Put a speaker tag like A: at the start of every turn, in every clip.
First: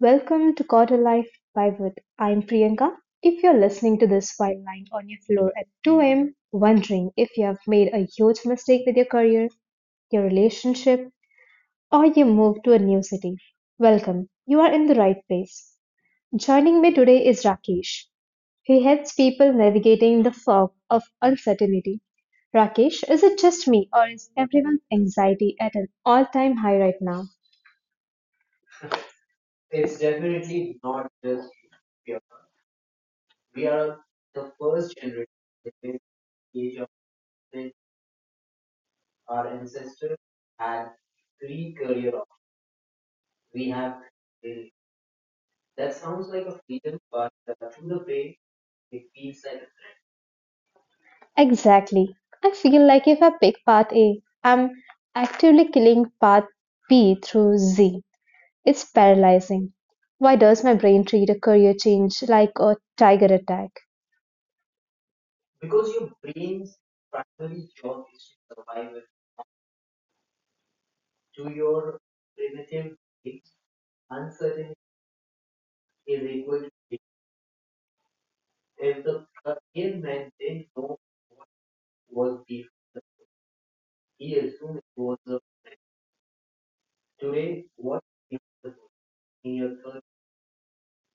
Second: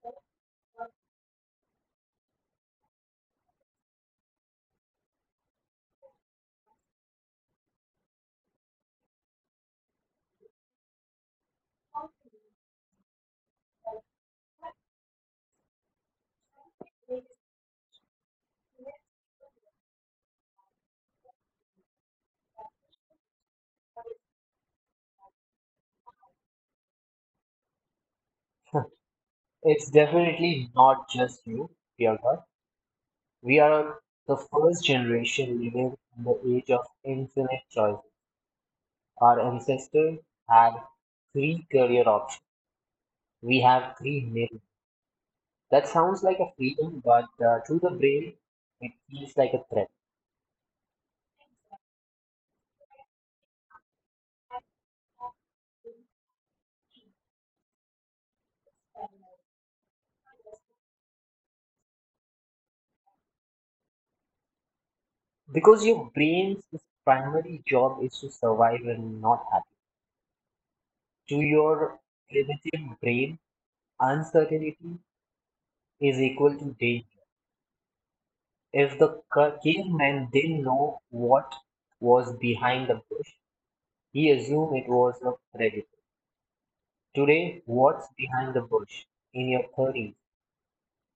A: Welcome to Quarter Life Pivot. I'm Priyanka. If you're listening to this while lying on your floor at 2 a.m., wondering if you have made a huge mistake with your career, your relationship, or you moved to a new city, welcome. You are in the right place. Joining me today is Rakesh. He helps people navigating the fog of uncertainty. Rakesh, is it just me or is everyone's anxiety at an all time high right now?
B: It's definitely not just you, Priyanka. We are the first generation living in the age of infinite choice. Our ancestors had three career options. We have 3 million. That sounds like a freedom, but to the brain, it feels like a threat.
A: Exactly. I feel like if I pick path A, I'm actively killing path B through Z. It's paralyzing. Why does my brain treat a career change like a tiger attack?
B: Because your brain's primary job is to survive and not happy. To your primitive brain, uncertainty is equal to danger. If the caveman didn't know what was behind the bush, he assumed it was a predator. Today, what's behind the bush in your 30s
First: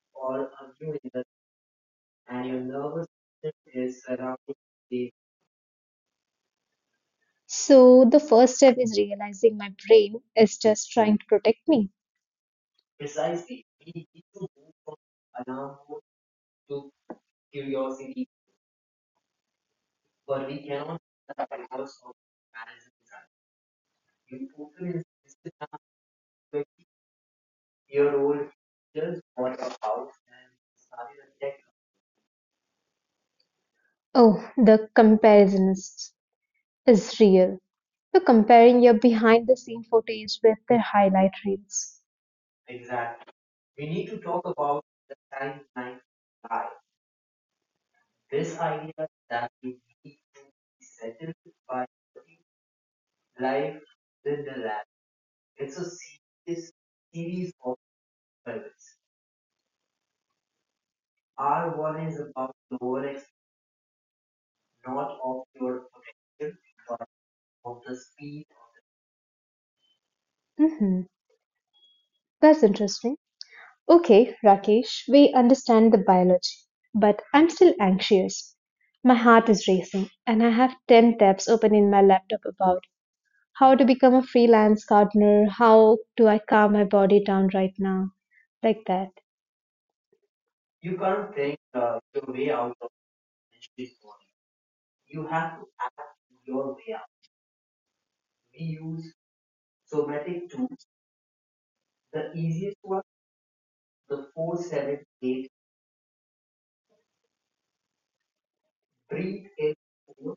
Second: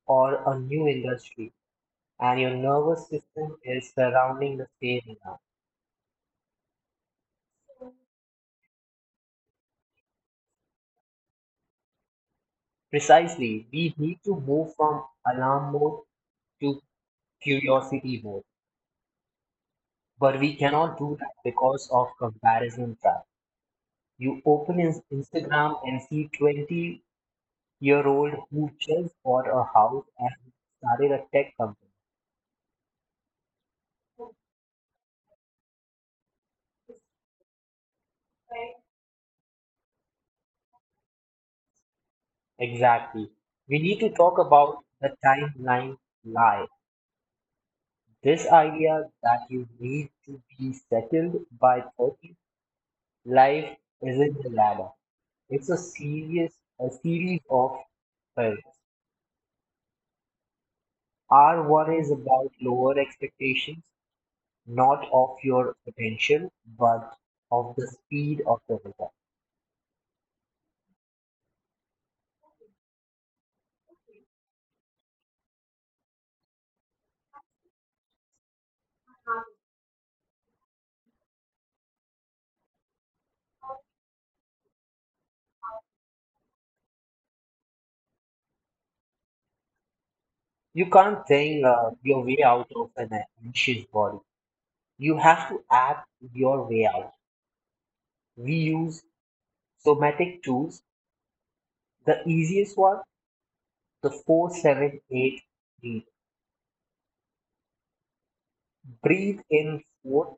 B: or a new industry and your nervous system is surrounding the same now?
A: So, the first step is realizing my brain is just trying to protect me.
B: Precisely, we need to move from alarm mode to curiosity mode. But we cannot do that because of comparison trap. You open Instagram and see 20-year-old who just bought a house and started a tech company.
A: Oh, the comparisonist is real. You're comparing your behind the scene footage with their highlight reels.
B: Exactly. We need to talk about the timeline lie. This idea that you need to be settled by 30, life isn't a ladder. It's a serious, a series of Well, R1 is about lower expectations, not of your potential, but of the speed of the result.
A: hmm That's interesting. Okay, Rakesh, we understand the biology, but I'm still anxious. My heart is racing, and I have 10 tabs open in my laptop about how to become a freelance gardener, how do I calm my body down right now, like that.
B: You can't think your way out of an anxious body. You have to act your way out. We use somatic tools. The easiest one, the 4-7-8 breathe. Breathe in 4,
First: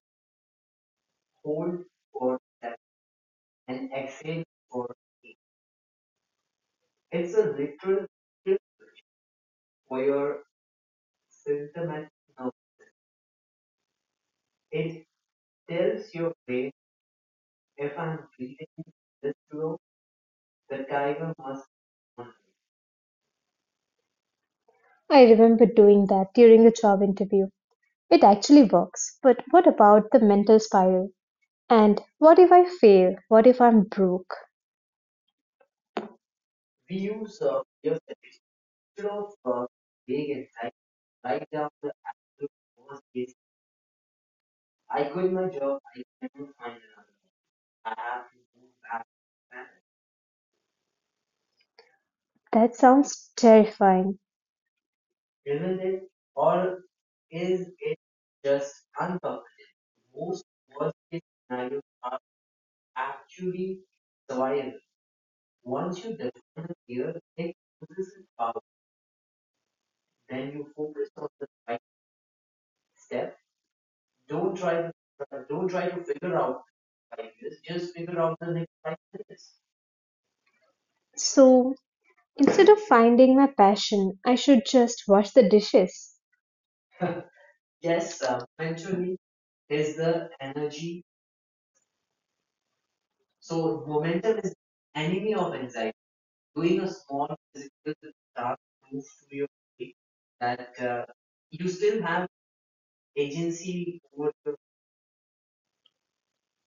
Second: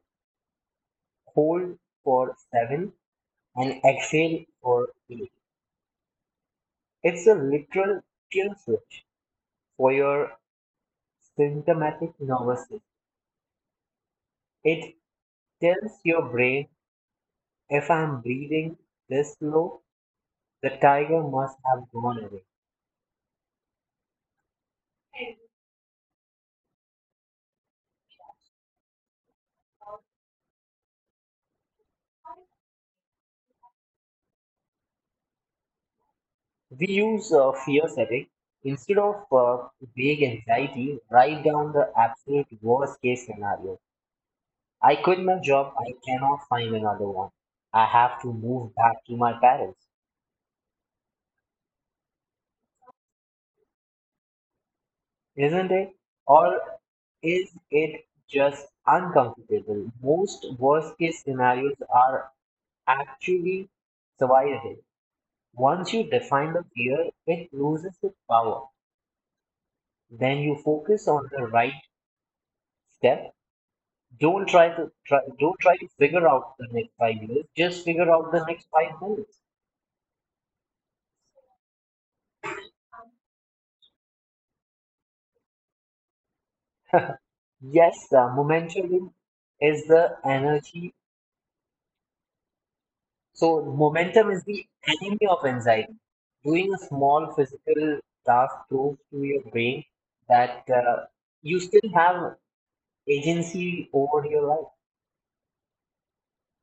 B: hold for 7, and exhale for 8. It's a literal kill switch for your symptomatic nervous system. It tells your brain if I'm breathing this slow, the tiger must have gone away.
A: I remember doing that during a job interview. It actually works, but what about the mental spiral? And what if I fail? What if I'm broke?
B: We use fear setting instead of vague anxiety. Write down the absolute worst case scenario. I quit my job. I cannot find another one. I have to move back to my parents.
A: That sounds terrifying.
B: Isn't it? Or is it just uncomfortable? Most worst case scenarios are actually survivable. Once you define the fear, it loses its power. Then you focus on the right step. Don't try to figure out the next 5 years. Just figure out the next 5 minutes.
A: So, instead of finding my passion, I should just wash the dishes.
B: Yes, the momentum is the energy. So momentum is the enemy of anxiety. Doing a small physical task proves to your brain that you still have agency over your life.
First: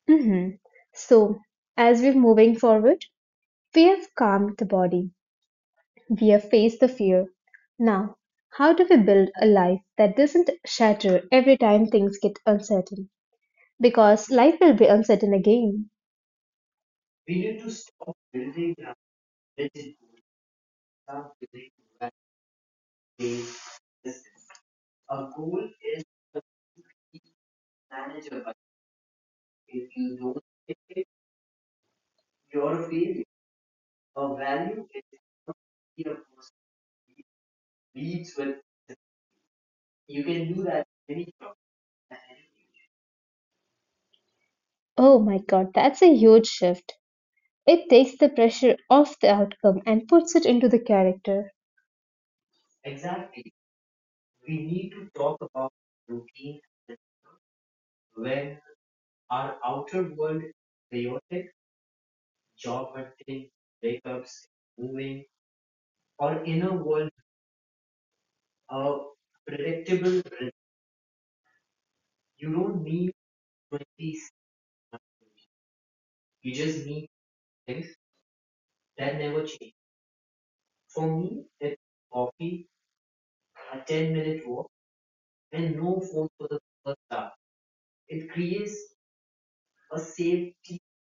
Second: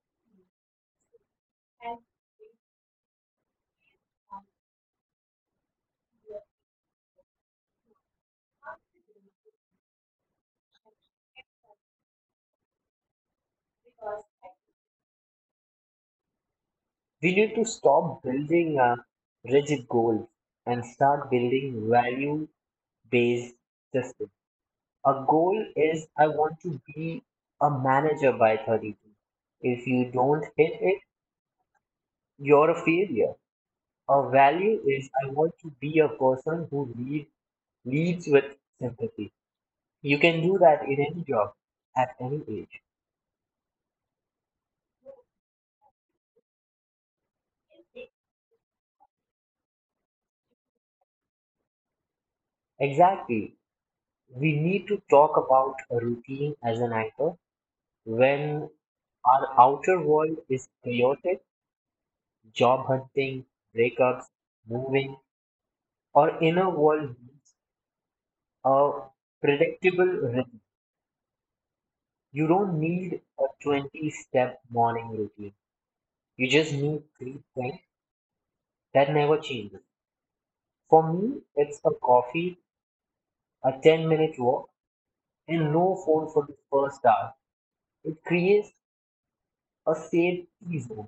A: hmm So, as we're moving forward, we have calmed the body, we have faced the fear. Now, how do we build a life that doesn't shatter every time things get uncertain? Because life will be uncertain again.
B: We need to stop building rigid goals and start building value-based systems. A goal is I want to be a manager by 32. If you don't hit it, you're a failure. A value is I want to be a person who leads with sympathy. You can do that in any job at any age.
A: Oh my god, that's a huge shift. It takes the pressure off the outcome and puts it into the character.
B: Exactly. We need to talk about a routine as an anchor when our outer world is chaotic, job hunting, breakups, moving, our inner world, a predictable rhythm. You don't need a 20 step morning routine. You just need three things that never changes. For me, it's a coffee, a 10-minute walk, and no phone for the first hour. It creates a safety zone.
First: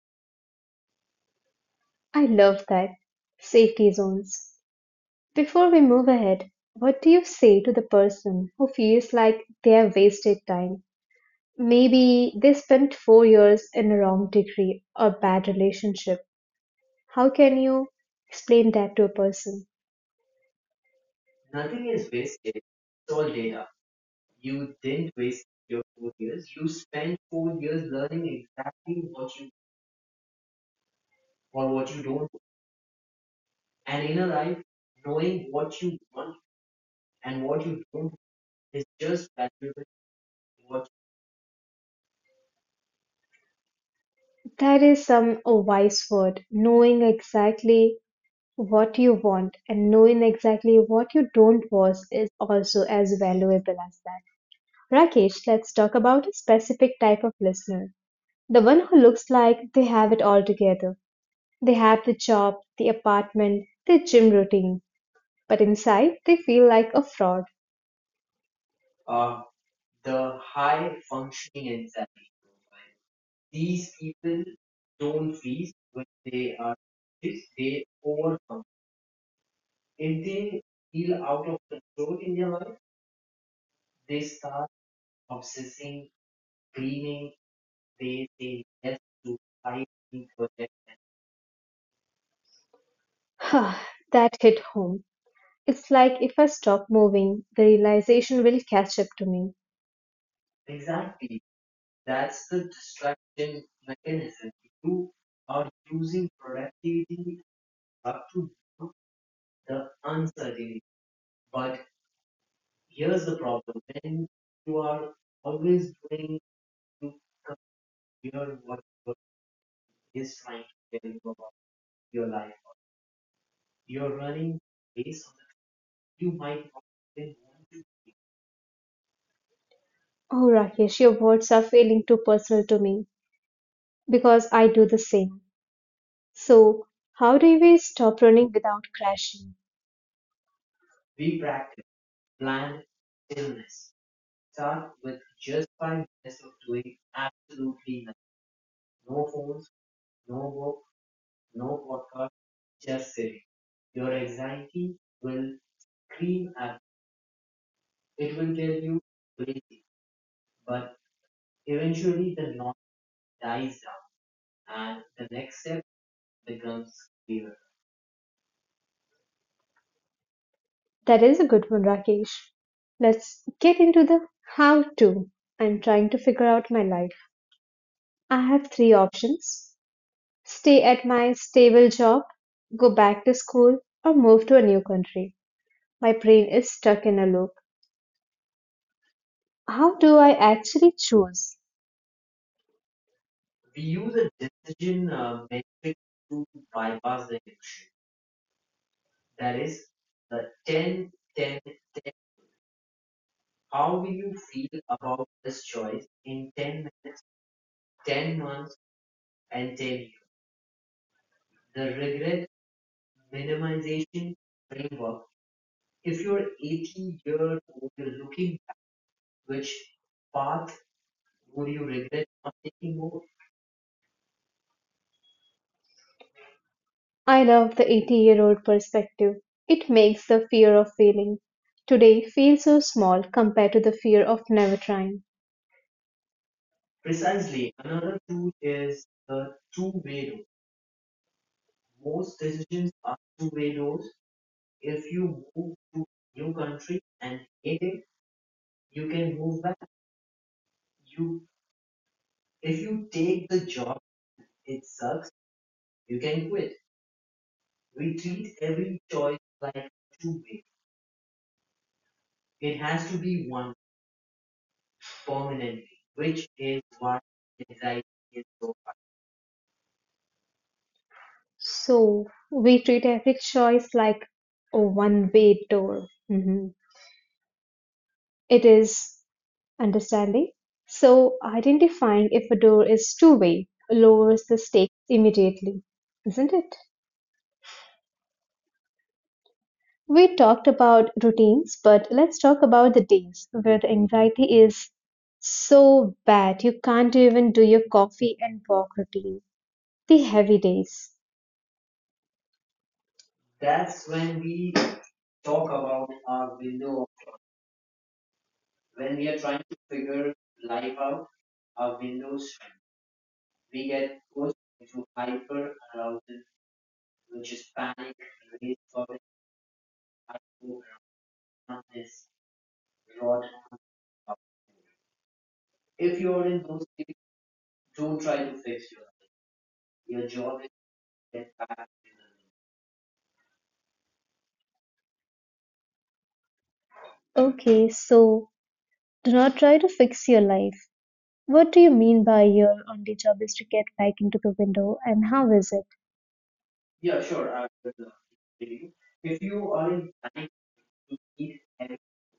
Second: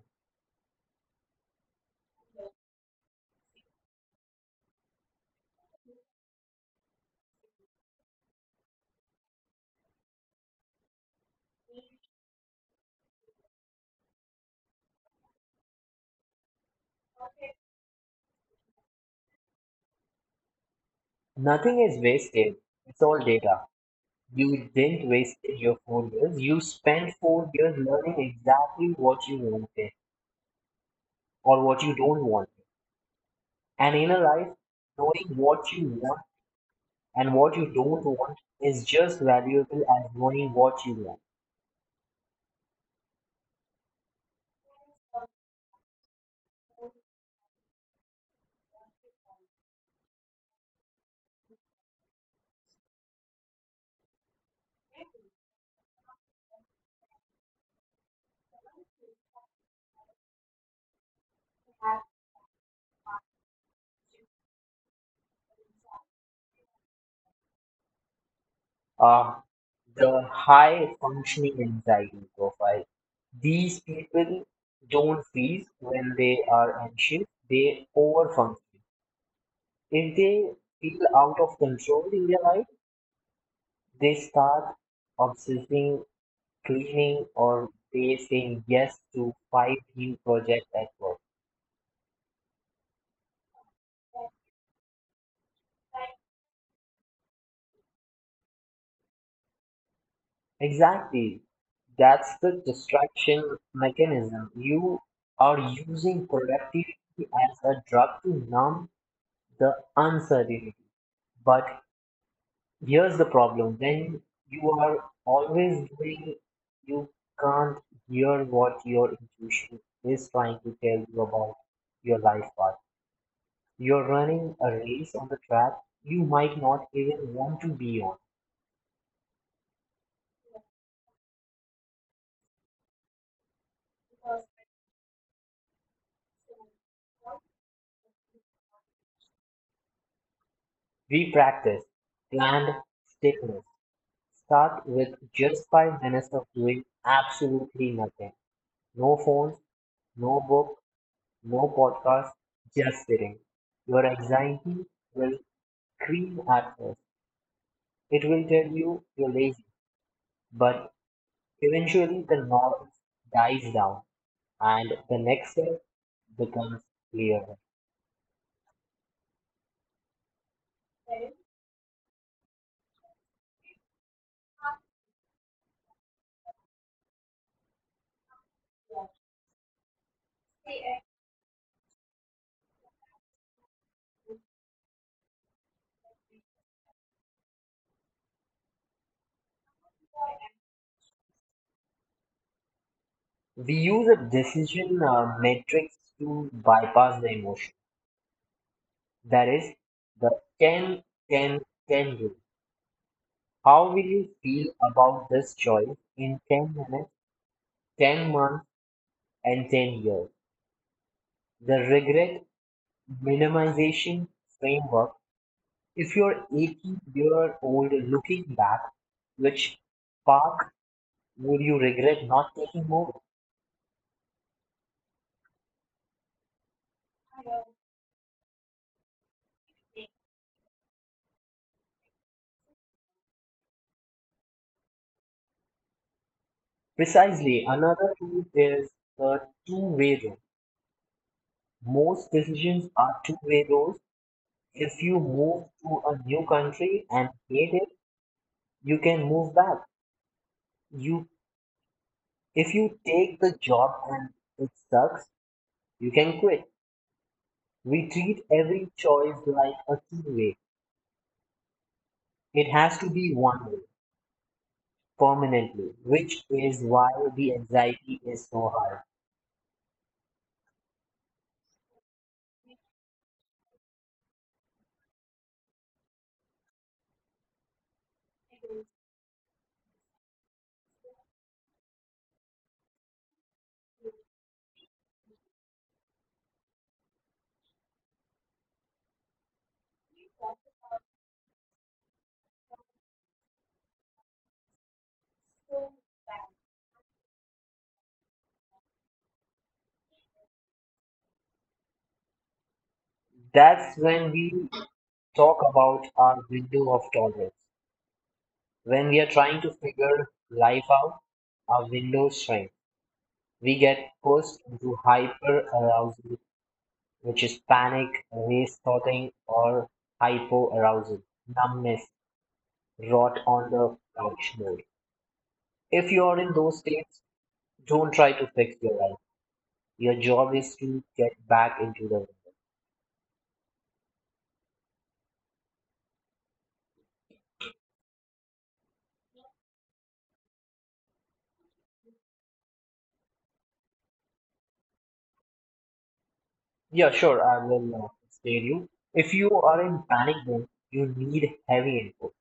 A: I love that. Safety zones. Before we move ahead, what do you say to the person who feels like they have wasted time? Maybe they spent 4 years in a wrong degree or bad relationship. How can you explain that to a person?
B: Nothing is wasted. It's all data. You didn't waste your 4 years. You spent 4 years learning exactly what you wanted or what you don't want. And in a life, knowing what you want and what you don't want is just valuable as knowing what you want.
A: That is some a wise word, knowing exactly what you want and knowing exactly what you don't want is also as valuable as that. Rakesh, let's talk about a specific type of listener. The one who looks like they have it all together. They have the job, the apartment, their gym routine, but inside they feel like a fraud.
B: Uh, the high functioning anxiety profile. These people don't freeze when they are anxious, they overfunction. If they feel out of control in their life, they start obsessing, cleaning, or they saying yes to five new projects at work.
A: That hit home. It's like if I stop moving, the realization will catch up to me.
B: Exactly. That's the distraction mechanism. You are using productivity as a drug to numb the uncertainty. But here's the problem. When you are always doing, you can't hear what your intuition is trying to tell you about your life path. You're running a race on the track you might not even want to be on.
A: Oh, Rakesh, your words are feeling too personal to me because I do the same. So, how do we stop running without crashing?
B: We practice planned statements. Start with just 5 minutes of doing absolutely nothing. No phones, no book, no podcast, just sitting. Your anxiety will scream at first. It will tell you you're lazy, but eventually the noise dies down and the next step becomes clearer.
A: That is a good one, Rakesh. Let's get into the how to. I'm trying to figure out my life. I have three options. Stay at my stable job, go back to school, or move to a new country. My brain is stuck in a loop. How do I actually choose?
B: We use a decision matrix to bypass the emotion. That is the 10 10 10 rule. How will you feel about this choice in 10 minutes, 10 months, and 10 years? The regret minimization framework. If you're 80-year-old looking back, which path would you regret not taking more?
A: I love the 80-year-old perspective. It makes the fear of failing today feel so small compared to the fear of never trying.
B: Precisely. Another tool is the two-way road. Most decisions are two-way roads. If you move to a new country and hate it, you can move back. You If you take the job and it sucks, you can quit. We treat every choice like a two-way. It has to be one way, permanently, which is why the anxiety is so high.
A: So we treat every choice like a one way door. Mhm. It is understanding? So, identifying if a door is two-way lowers the stakes immediately, isn't it? We talked about routines, but let's talk about the days where the anxiety is so bad you can't even do your coffee and walk routine. The heavy days.
B: That's when we talk about our window of tolerance. When we are trying to figure life out, our window shrinks. We get pushed into hyper arousal, which is panic, race thoughting, or hypo arousal, numbness, rot on the couch mode. If you're in those states, don't try to fix your life. Your job is to get back into the window.
A: Okay, so do not try to fix your life. What do you mean by your only job is to get back into the window, and how is it?
B: Yeah, sure, I will explain you. If you are in panic mode, you need heavy input.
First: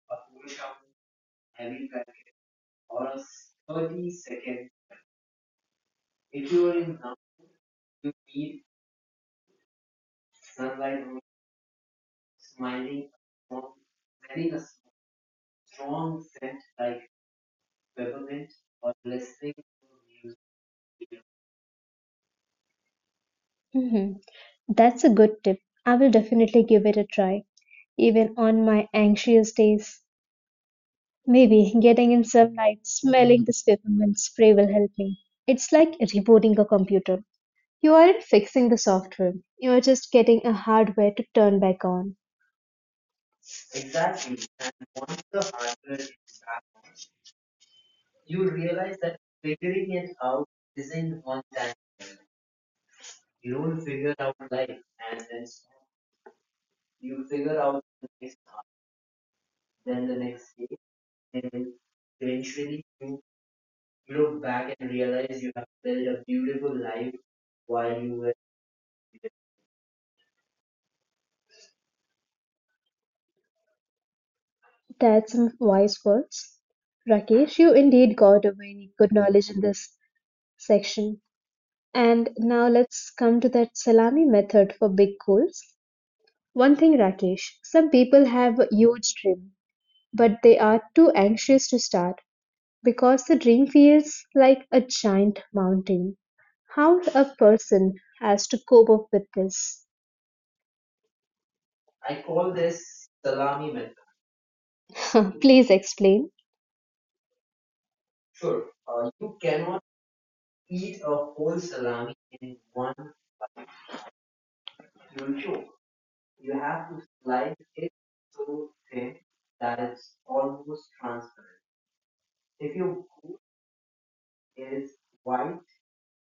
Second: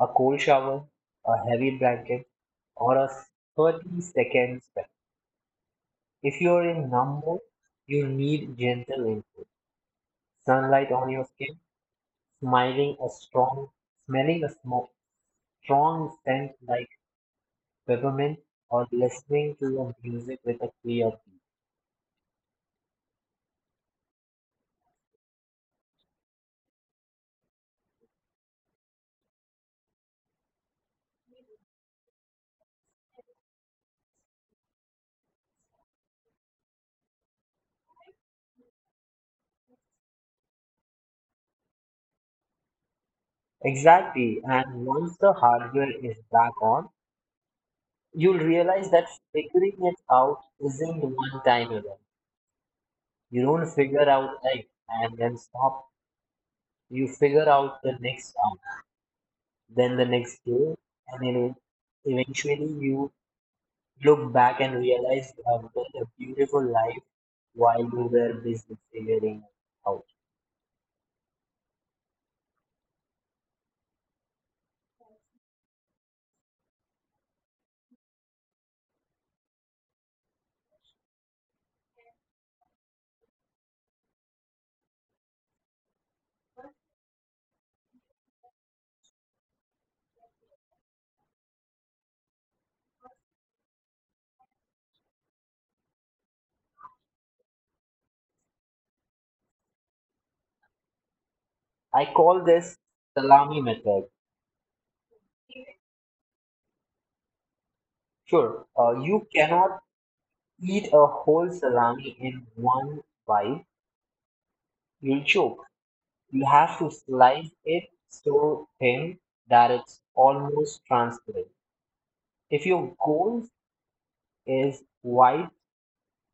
B: A cold shower, a heavy blanket, or a 30-second spell. If you are in numb mode, you need gentle input. Sunlight on your skin, smiling a strong, smelling a smoke, strong scent like peppermint or listening to your music with a clear key.
A: hmm That's a good tip. I will definitely give it a try, even on my anxious days. Maybe getting in sunlight, smelling this peppermint spray will help me. It's like rebooting a computer. You aren't fixing the software, you are just getting a hardware to turn back on.
B: Exactly. And once the hardware is back on, you'll realize that figuring it out isn't one time event. You don't figure out X and then stop. You figure out the next hour, then the next day, and then eventually you look back and realize you have built a beautiful life while you were busy figuring it out.
A: That's some wise words. Rakesh, you indeed got a very good knowledge in this section. And now let's come to that salami method for big goals. One thing, Rakesh, some people have a huge dream, but they are too anxious to start. Because the dream feels like a giant mountain. How a person has to cope up with this?
B: I call this salami method.
A: Please explain.
B: Sure, you cannot eat a whole salami in one bite. You'll choke. You have to slice it so thin that it's almost transparent. If your goal is wide,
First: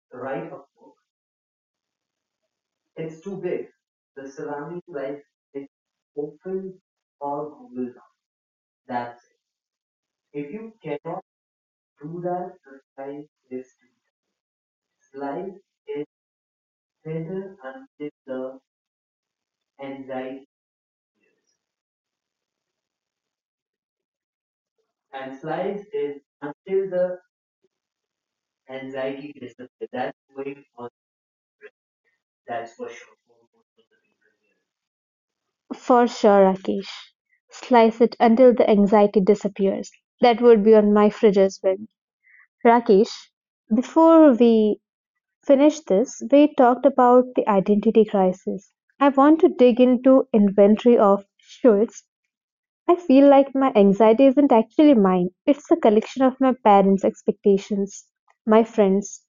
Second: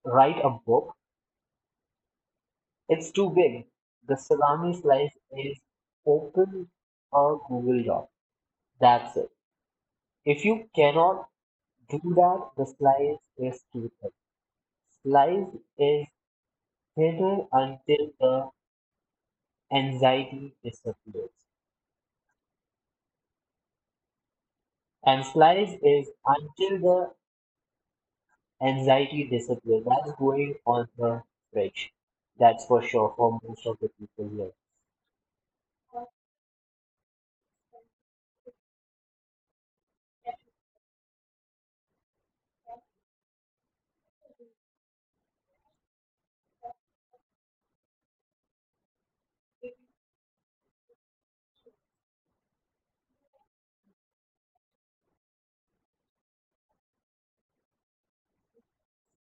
B: write a book, it's too big. The salami slice is open a Google Doc. That's it. If you cannot do that, the slice is too thin. Slice is thinner until the anxiety disappears. And slice is until the anxiety disappears. That's going on the fridge. That's for sure for most of the people here.
A: For sure, Rakesh. Slice it until the anxiety disappears. That would be on my fridge as well. Rakesh, before we finish this, we talked about the identity crisis. I want to dig into inventory of Schultz. I feel like my anxiety isn't actually mine, it's a collection of my parents' expectations, my friends,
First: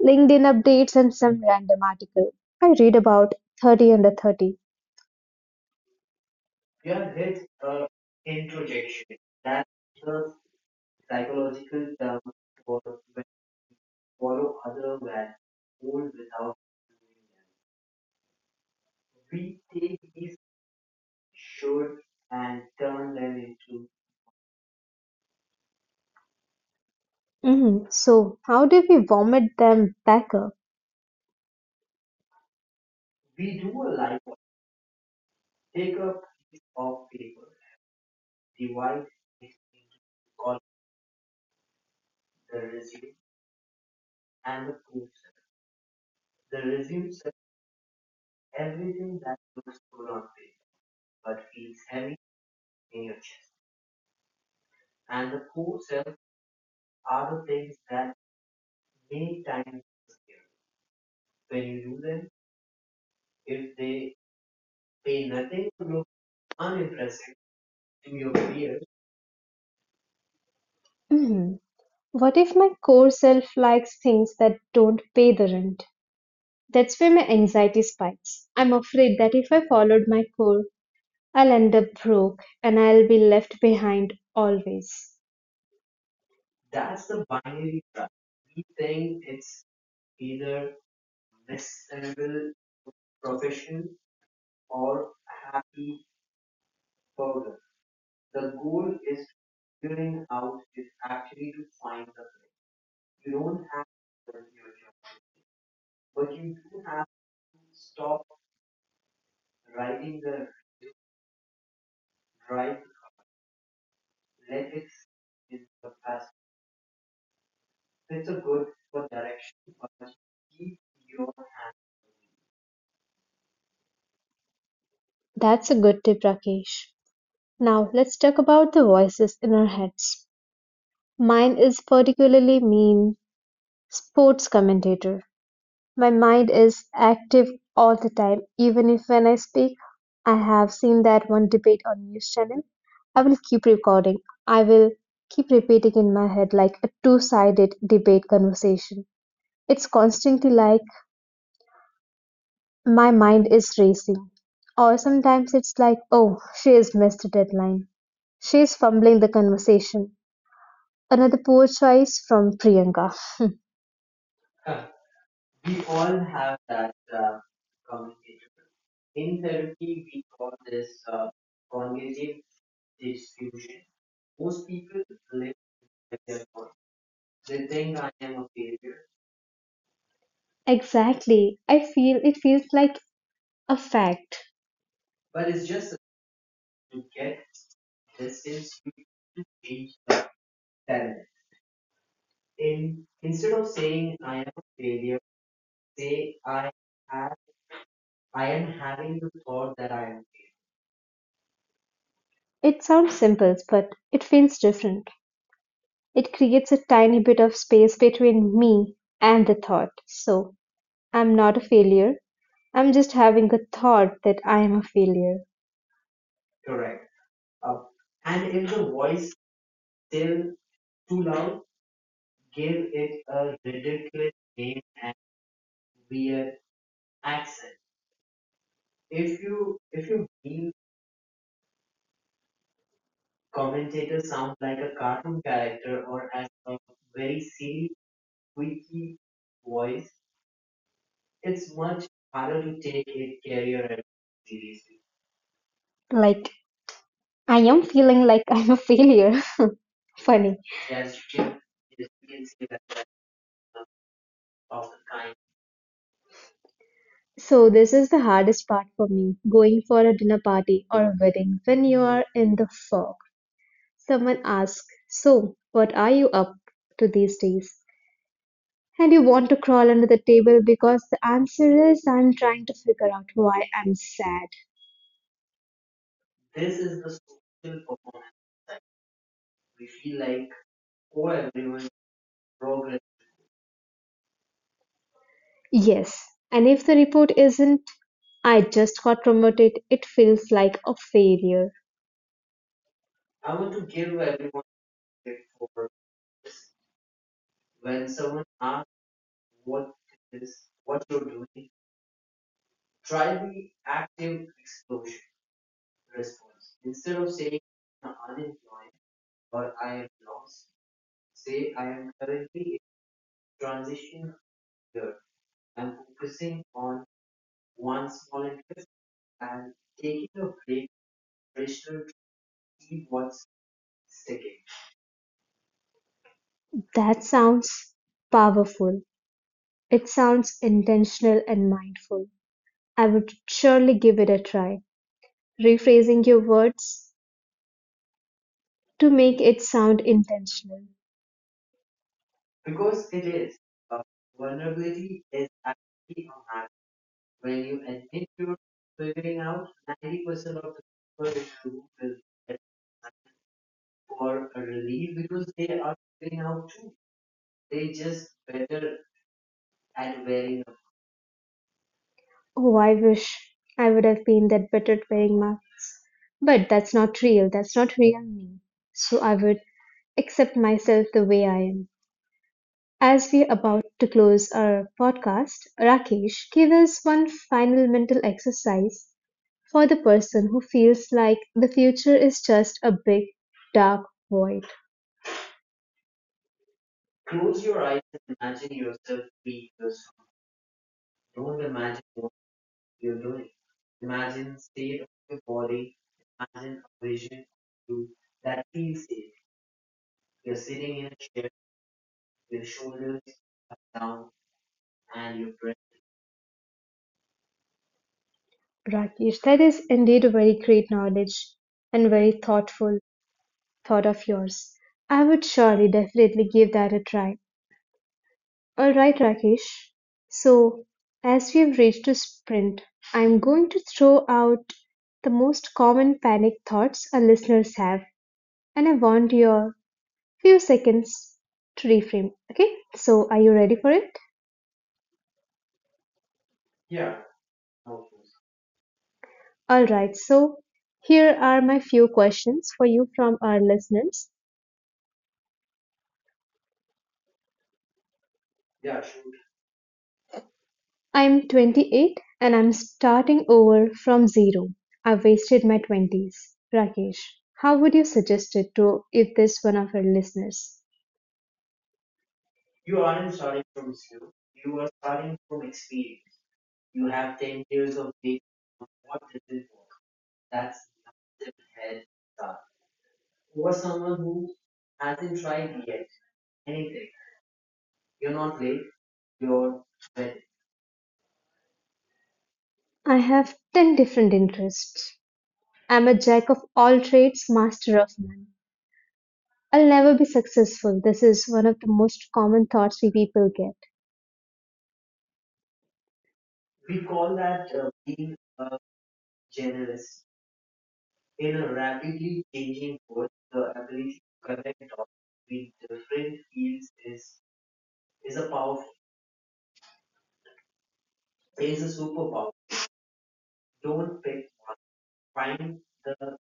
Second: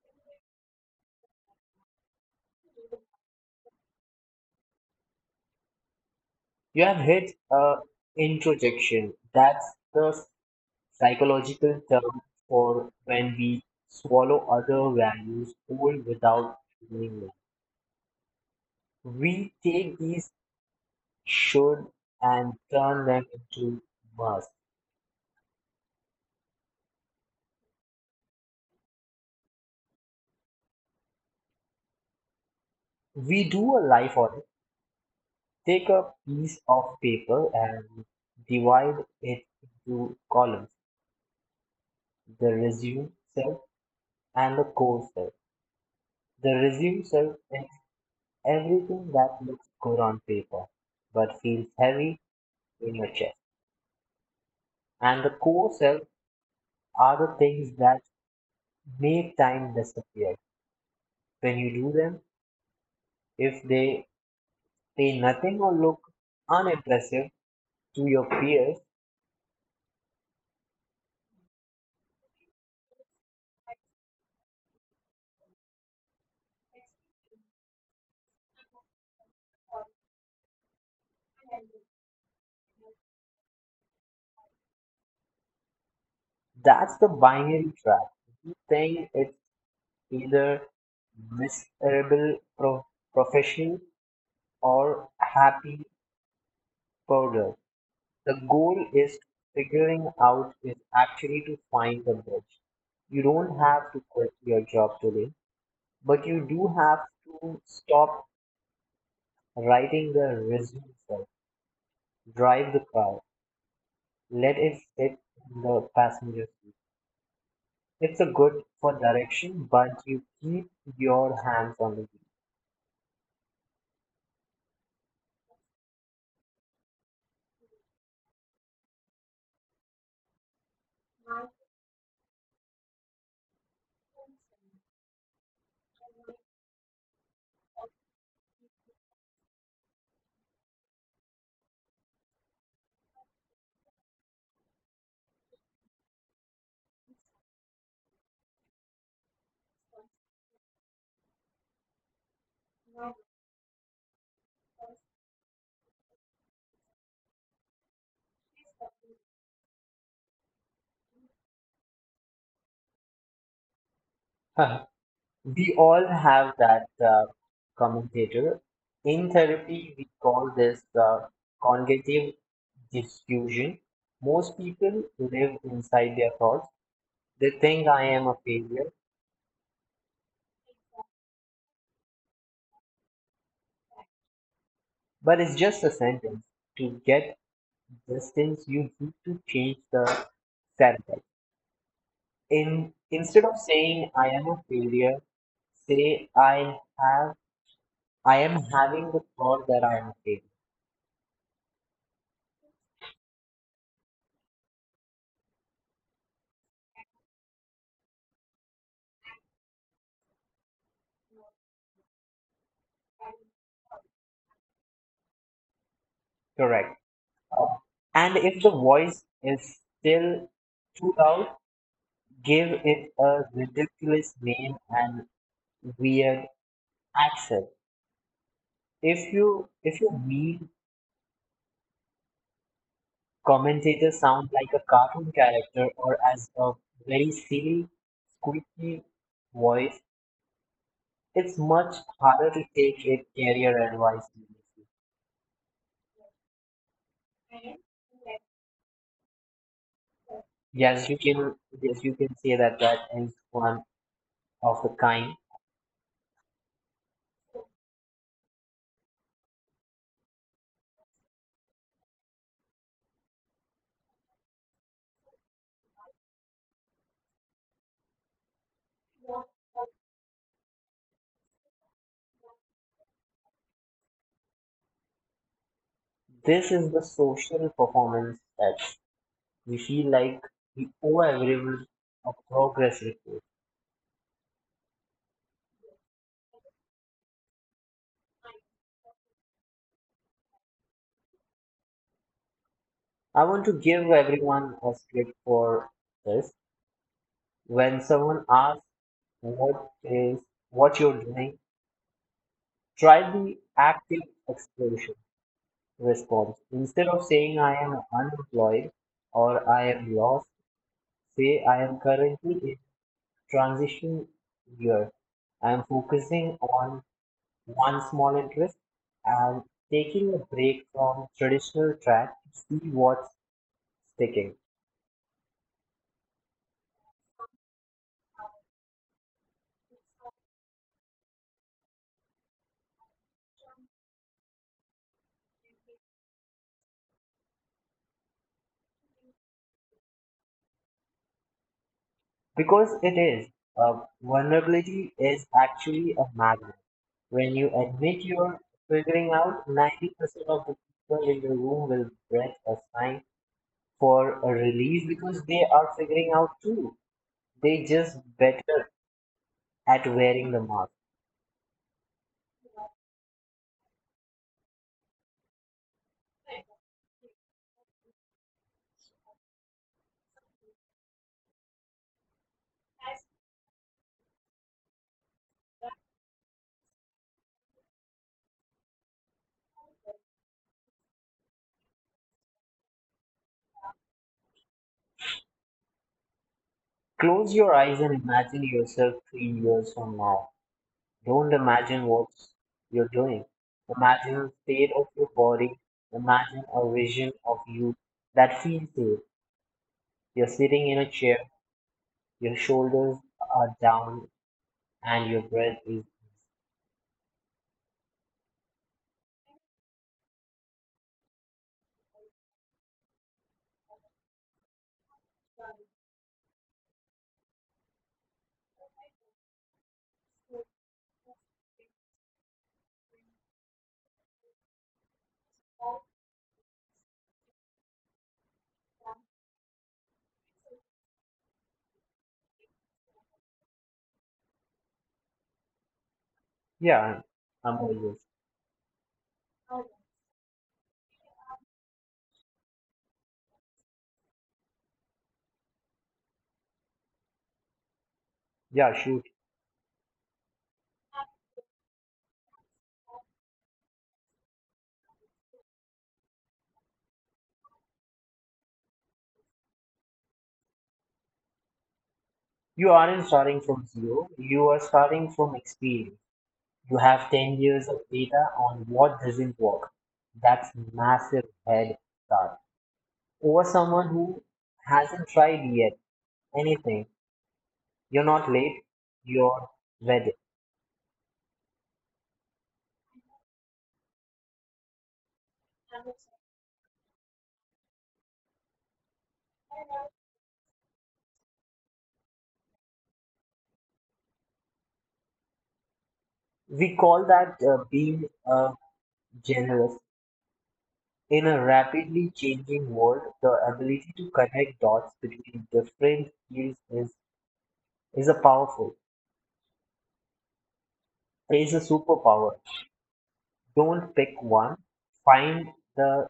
A: LinkedIn updates, and some random article I read about 30 under 30.
B: You have hit introjection. That's the psychological term for when we swallow other values whole without feeling it. We take these should and turn them into must.
A: Mhm. So, how do we vomit them back up?
B: We do a life audit. Take a piece of paper and divide it into columns, the resume cell and the core cell. The resume cell is everything that looks good on paper but feels heavy in your chest. And the core cell are the things that make time disappear. When you do them, if they say nothing or look unimpressive to your peers,
A: Mhm. What if my core self likes things that don't pay the rent? That's where my anxiety spikes. I'm afraid that if I followed my core, I'll end up broke and I'll be left behind always.
B: that's the binary trap. You think it's either miserable profession or happy burger. The goal is figuring out is actually to find the bridge. You don't have to quit your job today, but you do have to stop writing the resume self, drive the car, let it sit in the passenger seat. It's a good for direction, but you keep your hands on the
A: That's a good tip, Rakesh. Now let's talk about the voices in our heads. Mine is particularly mean sports commentator. My mind is active all the time, even if when I speak, I have seen that one debate on news channel. I will keep recording. I will keep repeating in my head like a two-sided debate conversation. It's constantly like my mind is racing. Or sometimes it's like, oh, she has missed the deadline. She's fumbling the conversation. Another poor choice from Priyanka.
B: wheel. We all have that commentator. In therapy, we call this cognitive diffusion. Most people live inside their thoughts. They think I am a failure,
A: Exactly. I feel it feels like a fact.
B: but it's just a sentence. To get distance, you need to change the sentence. In Instead of saying I am a failure, say I am having the thought that I am a failure.
A: It sounds simple, but it feels different. It creates a tiny bit of space between me and the thought. So, I'm not a failure. I'm just having a thought that I am a failure.
B: Correct. And if the voice is still too loud, give it a ridiculous name and weird accent. If your mean commentator sound like a cartoon character or as a very silly, squeaky voice, it's much harder to take it career advice seriously.
A: Like, I am feeling like I'm a failure. Funny.
B: Yes, you can yes, you can say that that is one of the kind.
A: So, this is the hardest part for me, going for a dinner party or a wedding when you are in the fog. Someone asks, so, what are you up to these days? And you want to crawl under the table because the answer is, I'm trying to figure out why I'm sad.
B: This is the social performance that. We feel like we owe everyone a progress report.
A: Yes, and if the report isn't I just got promoted, it feels like a failure.
B: I want to give everyone a script for this. When someone asks what is what you're doing, try the active exploration response. Instead of saying I am unemployed or I am lost, say I am currently in transition year. I am focusing on one small interest and taking a break from traditional track to see what's sticking.
A: That sounds powerful. It sounds intentional and mindful. I would surely give it a try, rephrasing your words to make it sound intentional.
B: Because it is, Vulnerability is actually a magnet. When you admit you're figuring out, 90% of the people in the room will breath a sigh for a release because they are figuring out too. They just better at wearing the mask.
A: Oh, I wish I would have been that better at wearing masks. But that's not real. That's not real me. So I would accept myself the way I am. As we are about to close our podcast, Rakesh, give us one final mental exercise for the person who feels like the future is just a big, dark void.
B: Close your eyes and imagine yourself 3 years from now. Don't imagine what you're doing. Imagine the state of your body. Imagine a vision of you that feels safe. You're sitting in a chair, your shoulders are down, and your breath is,
A: Rakesh, that is indeed a very great knowledge and very thoughtful thought of yours. I would surely definitely give that a try. All right, Rakesh. So, as we've reached a sprint, I'm going to throw out the most common panic thoughts our listeners have, and I want your few seconds to reframe. Okay, so are you ready for it?
B: yeah, I'm always,
A: All right, so here are my few questions for you from our listeners.
B: yeah, shoot.
A: I'm 28 and I'm starting over from zero. I wasted my 20s. Rakesh, how would you suggest it to if this one of our listeners?
B: You aren't starting from zero, you are starting from experience. You have 10 years of data on what doesn't work. That's massive head start. Over someone who hasn't tried yet anything. You're not late, you're ready.
A: I have ten different interests. I'm a jack of all trades, master of none. I'll never be successful. This is one of the most common thoughts we people get.
B: We call that being generous. In a rapidly changing world, the ability to connect dots between different fields is is a superpower. Don't pick one, find the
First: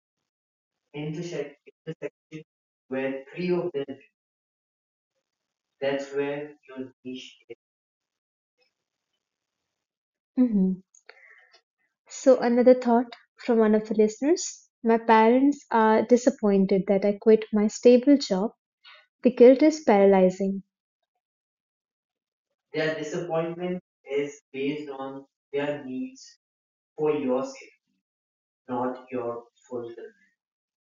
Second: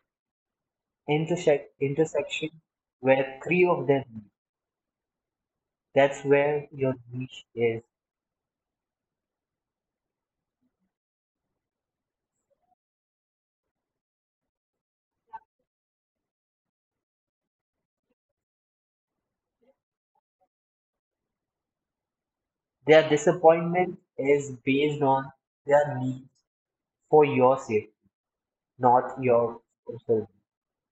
B: intersection where three of them meet. That's where your niche is.
A: Mhm. So, another thought from one of the listeners. My parents are disappointed that I quit my stable job. The guilt is paralyzing.
B: Their disappointment is based on their needs for your sake, not your fulfillment.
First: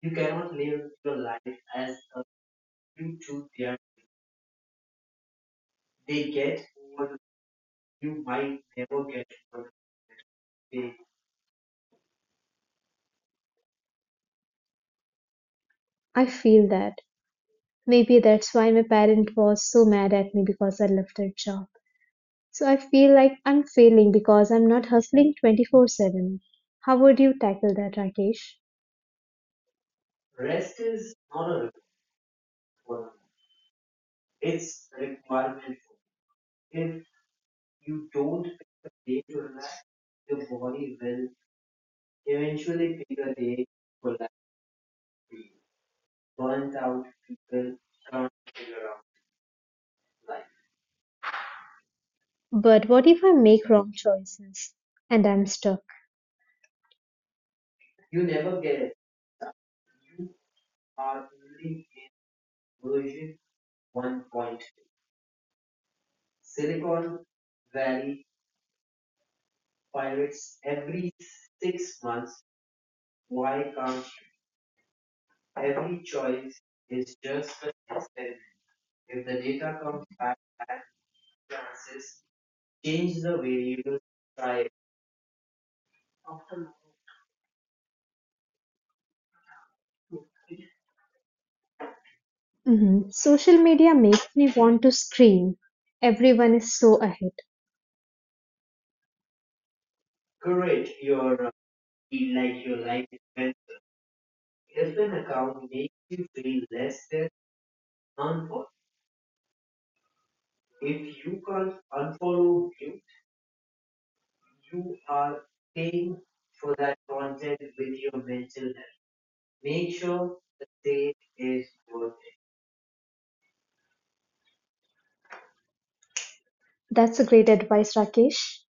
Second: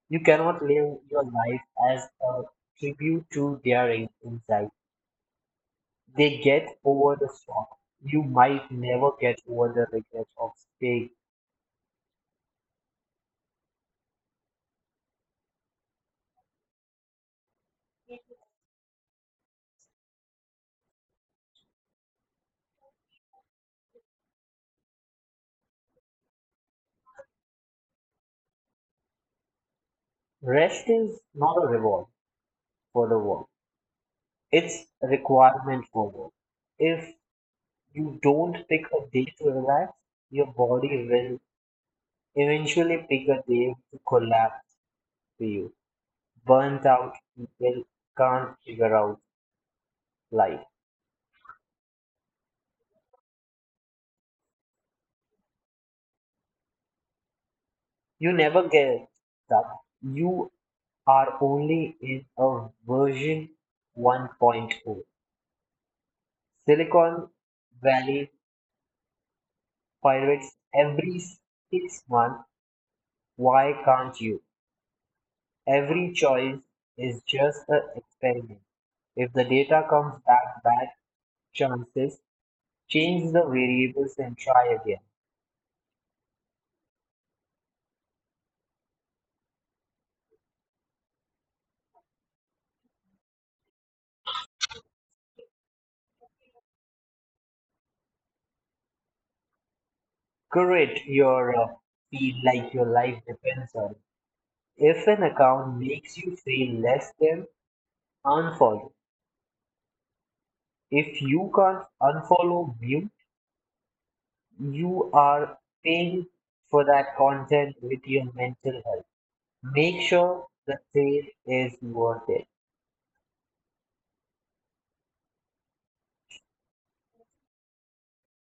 B: You cannot live your life as a tribute to their insight. They get over the shock. You might never get over the regret of staying.
A: I feel that. Maybe that's why my parent was so mad at me because I left their job. So I feel like I'm failing because I'm not hustling 24/7. How would you tackle that, Rakesh?
B: Rest is not a reward for the work. It's a requirement for work. If you don't pick a day to relax, your body will eventually pick a day to collapse for you. Burnt out people can't figure out life.
A: But what if I make wrong choices and I'm stuck?
B: You never guess that you are only in a version 1.0. Point oh. Silicon Valley pirates every 6 months. Why can't you? Every choice is just an experiment. If the data comes back bad, chances change the variables and try again.
A: Mhm. Social media makes me want to scream. Everyone is so ahead.
B: Curate your feed like your life depends on it. If an account makes you feel less than, unfollow. If you can't unfollow mute, you are paying for that content with your mental health. Make sure the sale is worth it.
A: That's a great advice, Rakesh.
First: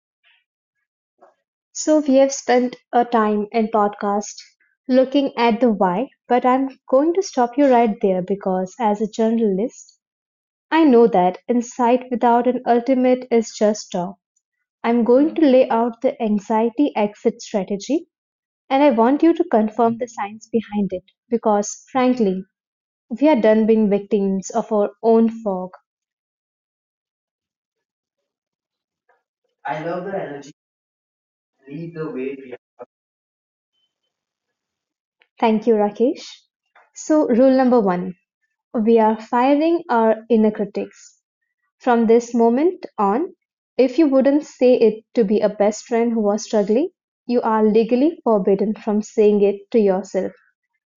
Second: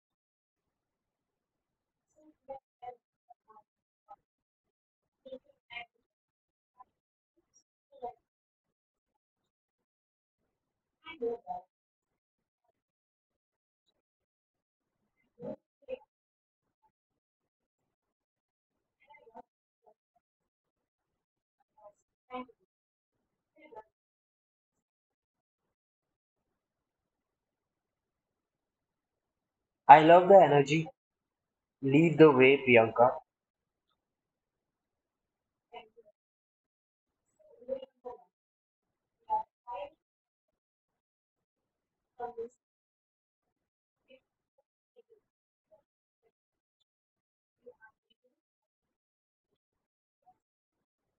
A: So we have spent a time in podcast looking at the why, but I'm going to stop you right there because as a journalist, I know that insight without an ultimate is just talk. I'm going to lay out the anxiety exit strategy, and I want you to confirm the science behind it because, frankly, we are done being victims of our own fog.
B: I love the energy. Lead the way, Priyanka.
A: Thank you, Rakesh. So, rule number one, we are firing our inner critics. From this moment on, if you wouldn't say it to be a best friend who was struggling, you are legally forbidden from saying it to yourself.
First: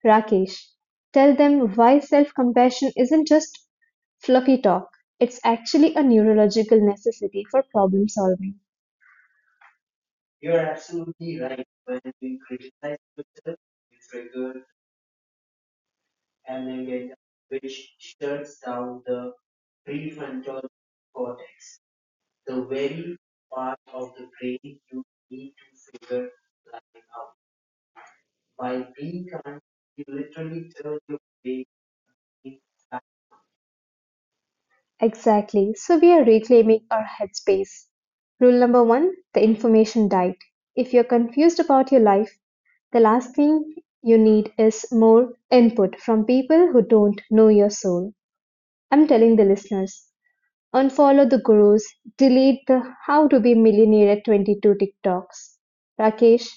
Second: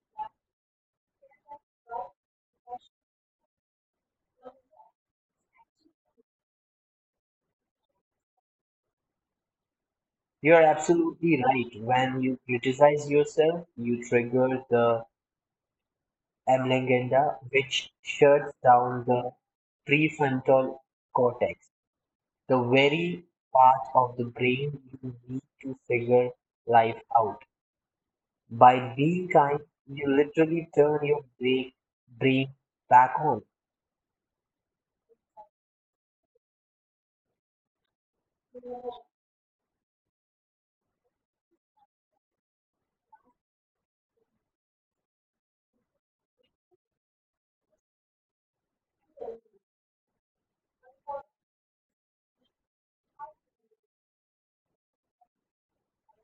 A: Rakesh, tell them why self-compassion isn't just fluffy talk. It's actually a neurological necessity for problem solving.
B: You're absolutely right. When you criticize yourself, you trigger the amygdala, which shuts down the prefrontal cortex, the very part of the brain you need to figure life out. By being kind, you literally turn your brain back on.
A: Exactly. So we are reclaiming our headspace. Rule number one, the information diet. If you're confused about your life, the last thing you need is more input from people who don't know your soul. I'm telling the listeners, unfollow the gurus, delete the How to Be Millionaire at 22 TikToks. Rakesh,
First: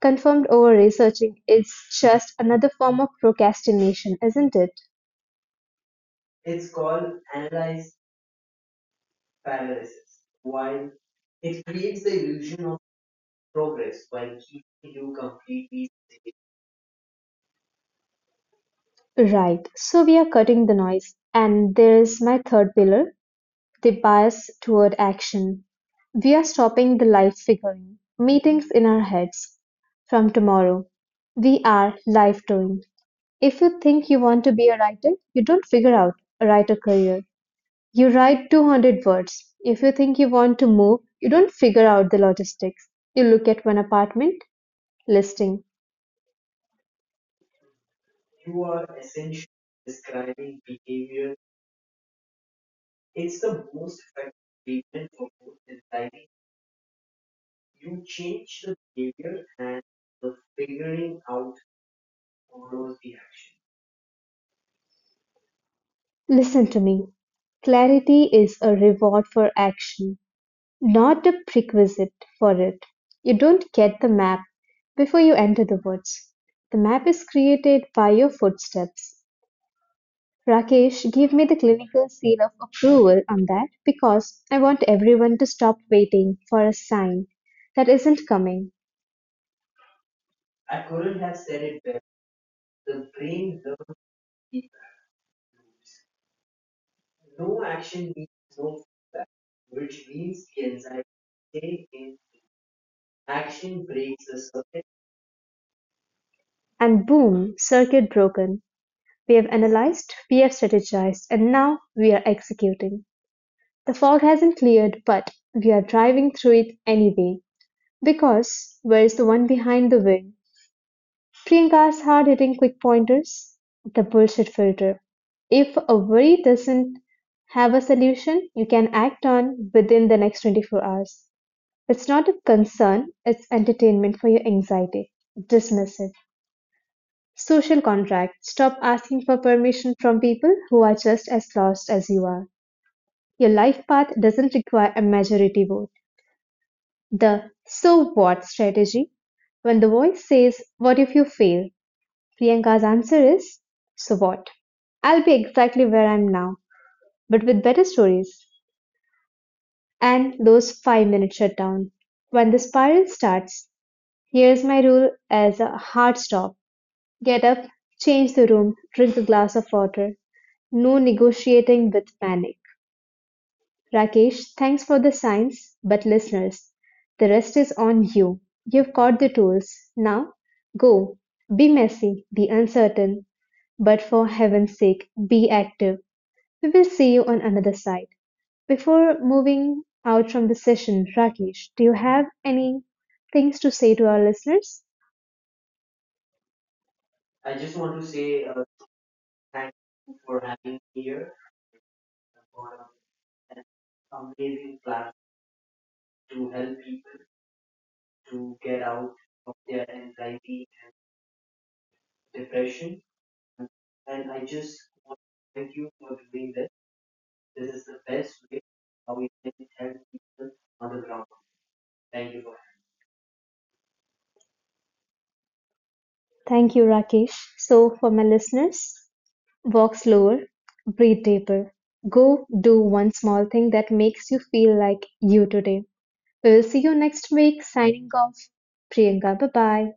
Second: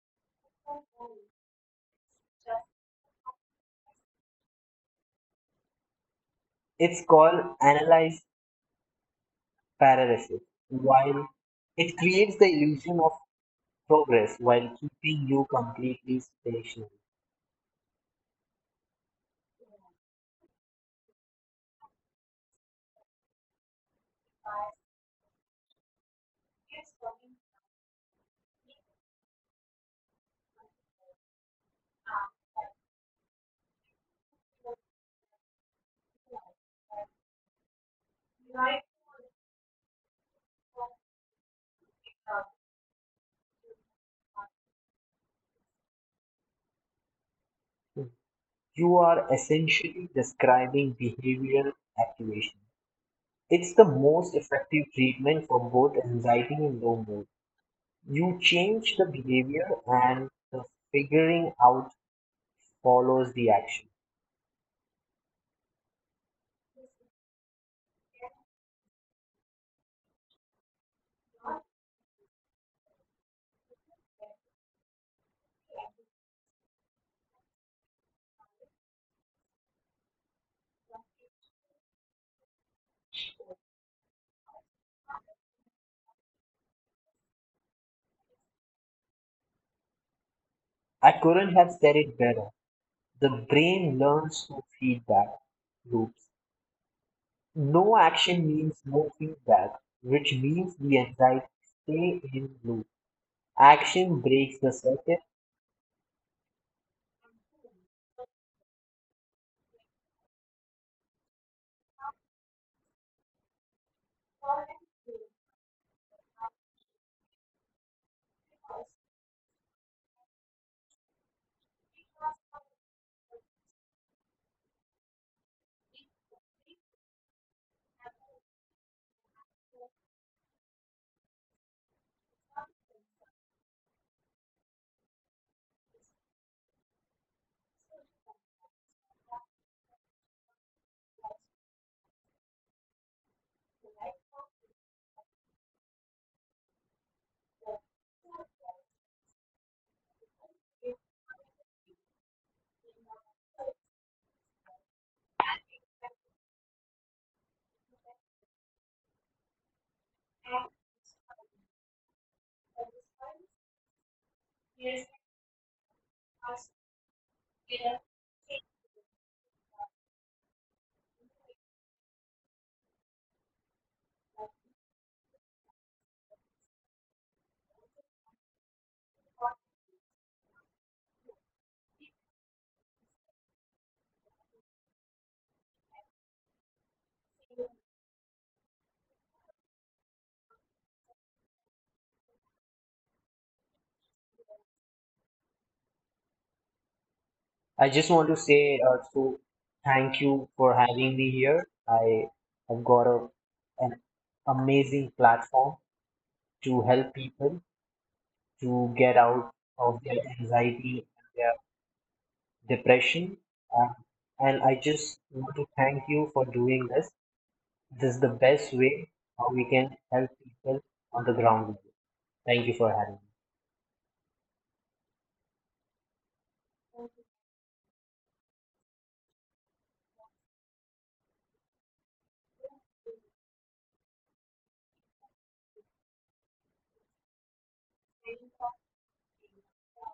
A: confirmed, over researching is just another form of procrastination, isn't it?
B: It's called analyze paralysis. While it creates the illusion of progress while keeping you completely stationary,
A: Right. So we are cutting the noise. And there is my third pillar, the bias toward action. We are stopping the life figuring meetings in our heads. From tomorrow, we are life doing. If you think you want to be a writer, you don't figure out a writer career. You write 200 words. If you think you want to move, you don't figure out the logistics. You look at one apartment listing.
B: you are essentially describing behavioral activation. It's the most effective treatment for both anxiety and low mood. You change the behavior, and the figuring out follows the action.
A: Listen to me. Clarity is a reward for action, not a prerequisite for it. You don't get the map before you enter the woods. The map is created by your footsteps. Rakesh, give me the clinical seal of approval on that because I want everyone to stop waiting for a sign that isn't coming.
B: I couldn't have said it better. The brain learns through feedback loops. No action means no feedback, which means the anxiety stay in loop. Action breaks the circuit.
A: And boom, circuit broken, we've analyzed, we've strategized, and now we're executing. The fog hasn't cleared, but we are driving through it anyway. Because where's the one behind the wing? Priyanka's hard hitting quick pointers, the bullshit filter. If a worry doesn't have a solution you can act on within the next 24 hours, it's not a concern, it's entertainment for your anxiety. Dismiss it. Social contract: stop asking for permission from people who are just as lost as you are. Your life path doesn't require a majority vote. The so what strategy. When the voice says, what if you fail? Priyanka's answer is, so what? I'll be exactly where I'm now, but with better stories. And those 5 minute shutdown. When the spiral starts, here's my rule as a hard stop. Get up, change the room, drink a glass of water. No negotiating with panic. Rakesh, thanks for the science, but listeners, the rest is on you. You've got the tools. Now, go. Be messy, be uncertain, but for heaven's sake, be active. We will see you on another side. Before moving out from the session, Rakesh, do you have any things to say to our listeners?
B: I just want to say so thank you for having me here. I have got an amazing platform to help people to get out of their anxiety and their depression. Uh, and I just want to thank you for doing this. This is the best way how we can help people on the ground. Thank you for having me.
A: Thank you, Rakesh. So, for my listeners, walk slower, breathe deeper. Go do one small thing that makes you feel like you today. We will see you next week. Signing off, Priyanka. Bye bye.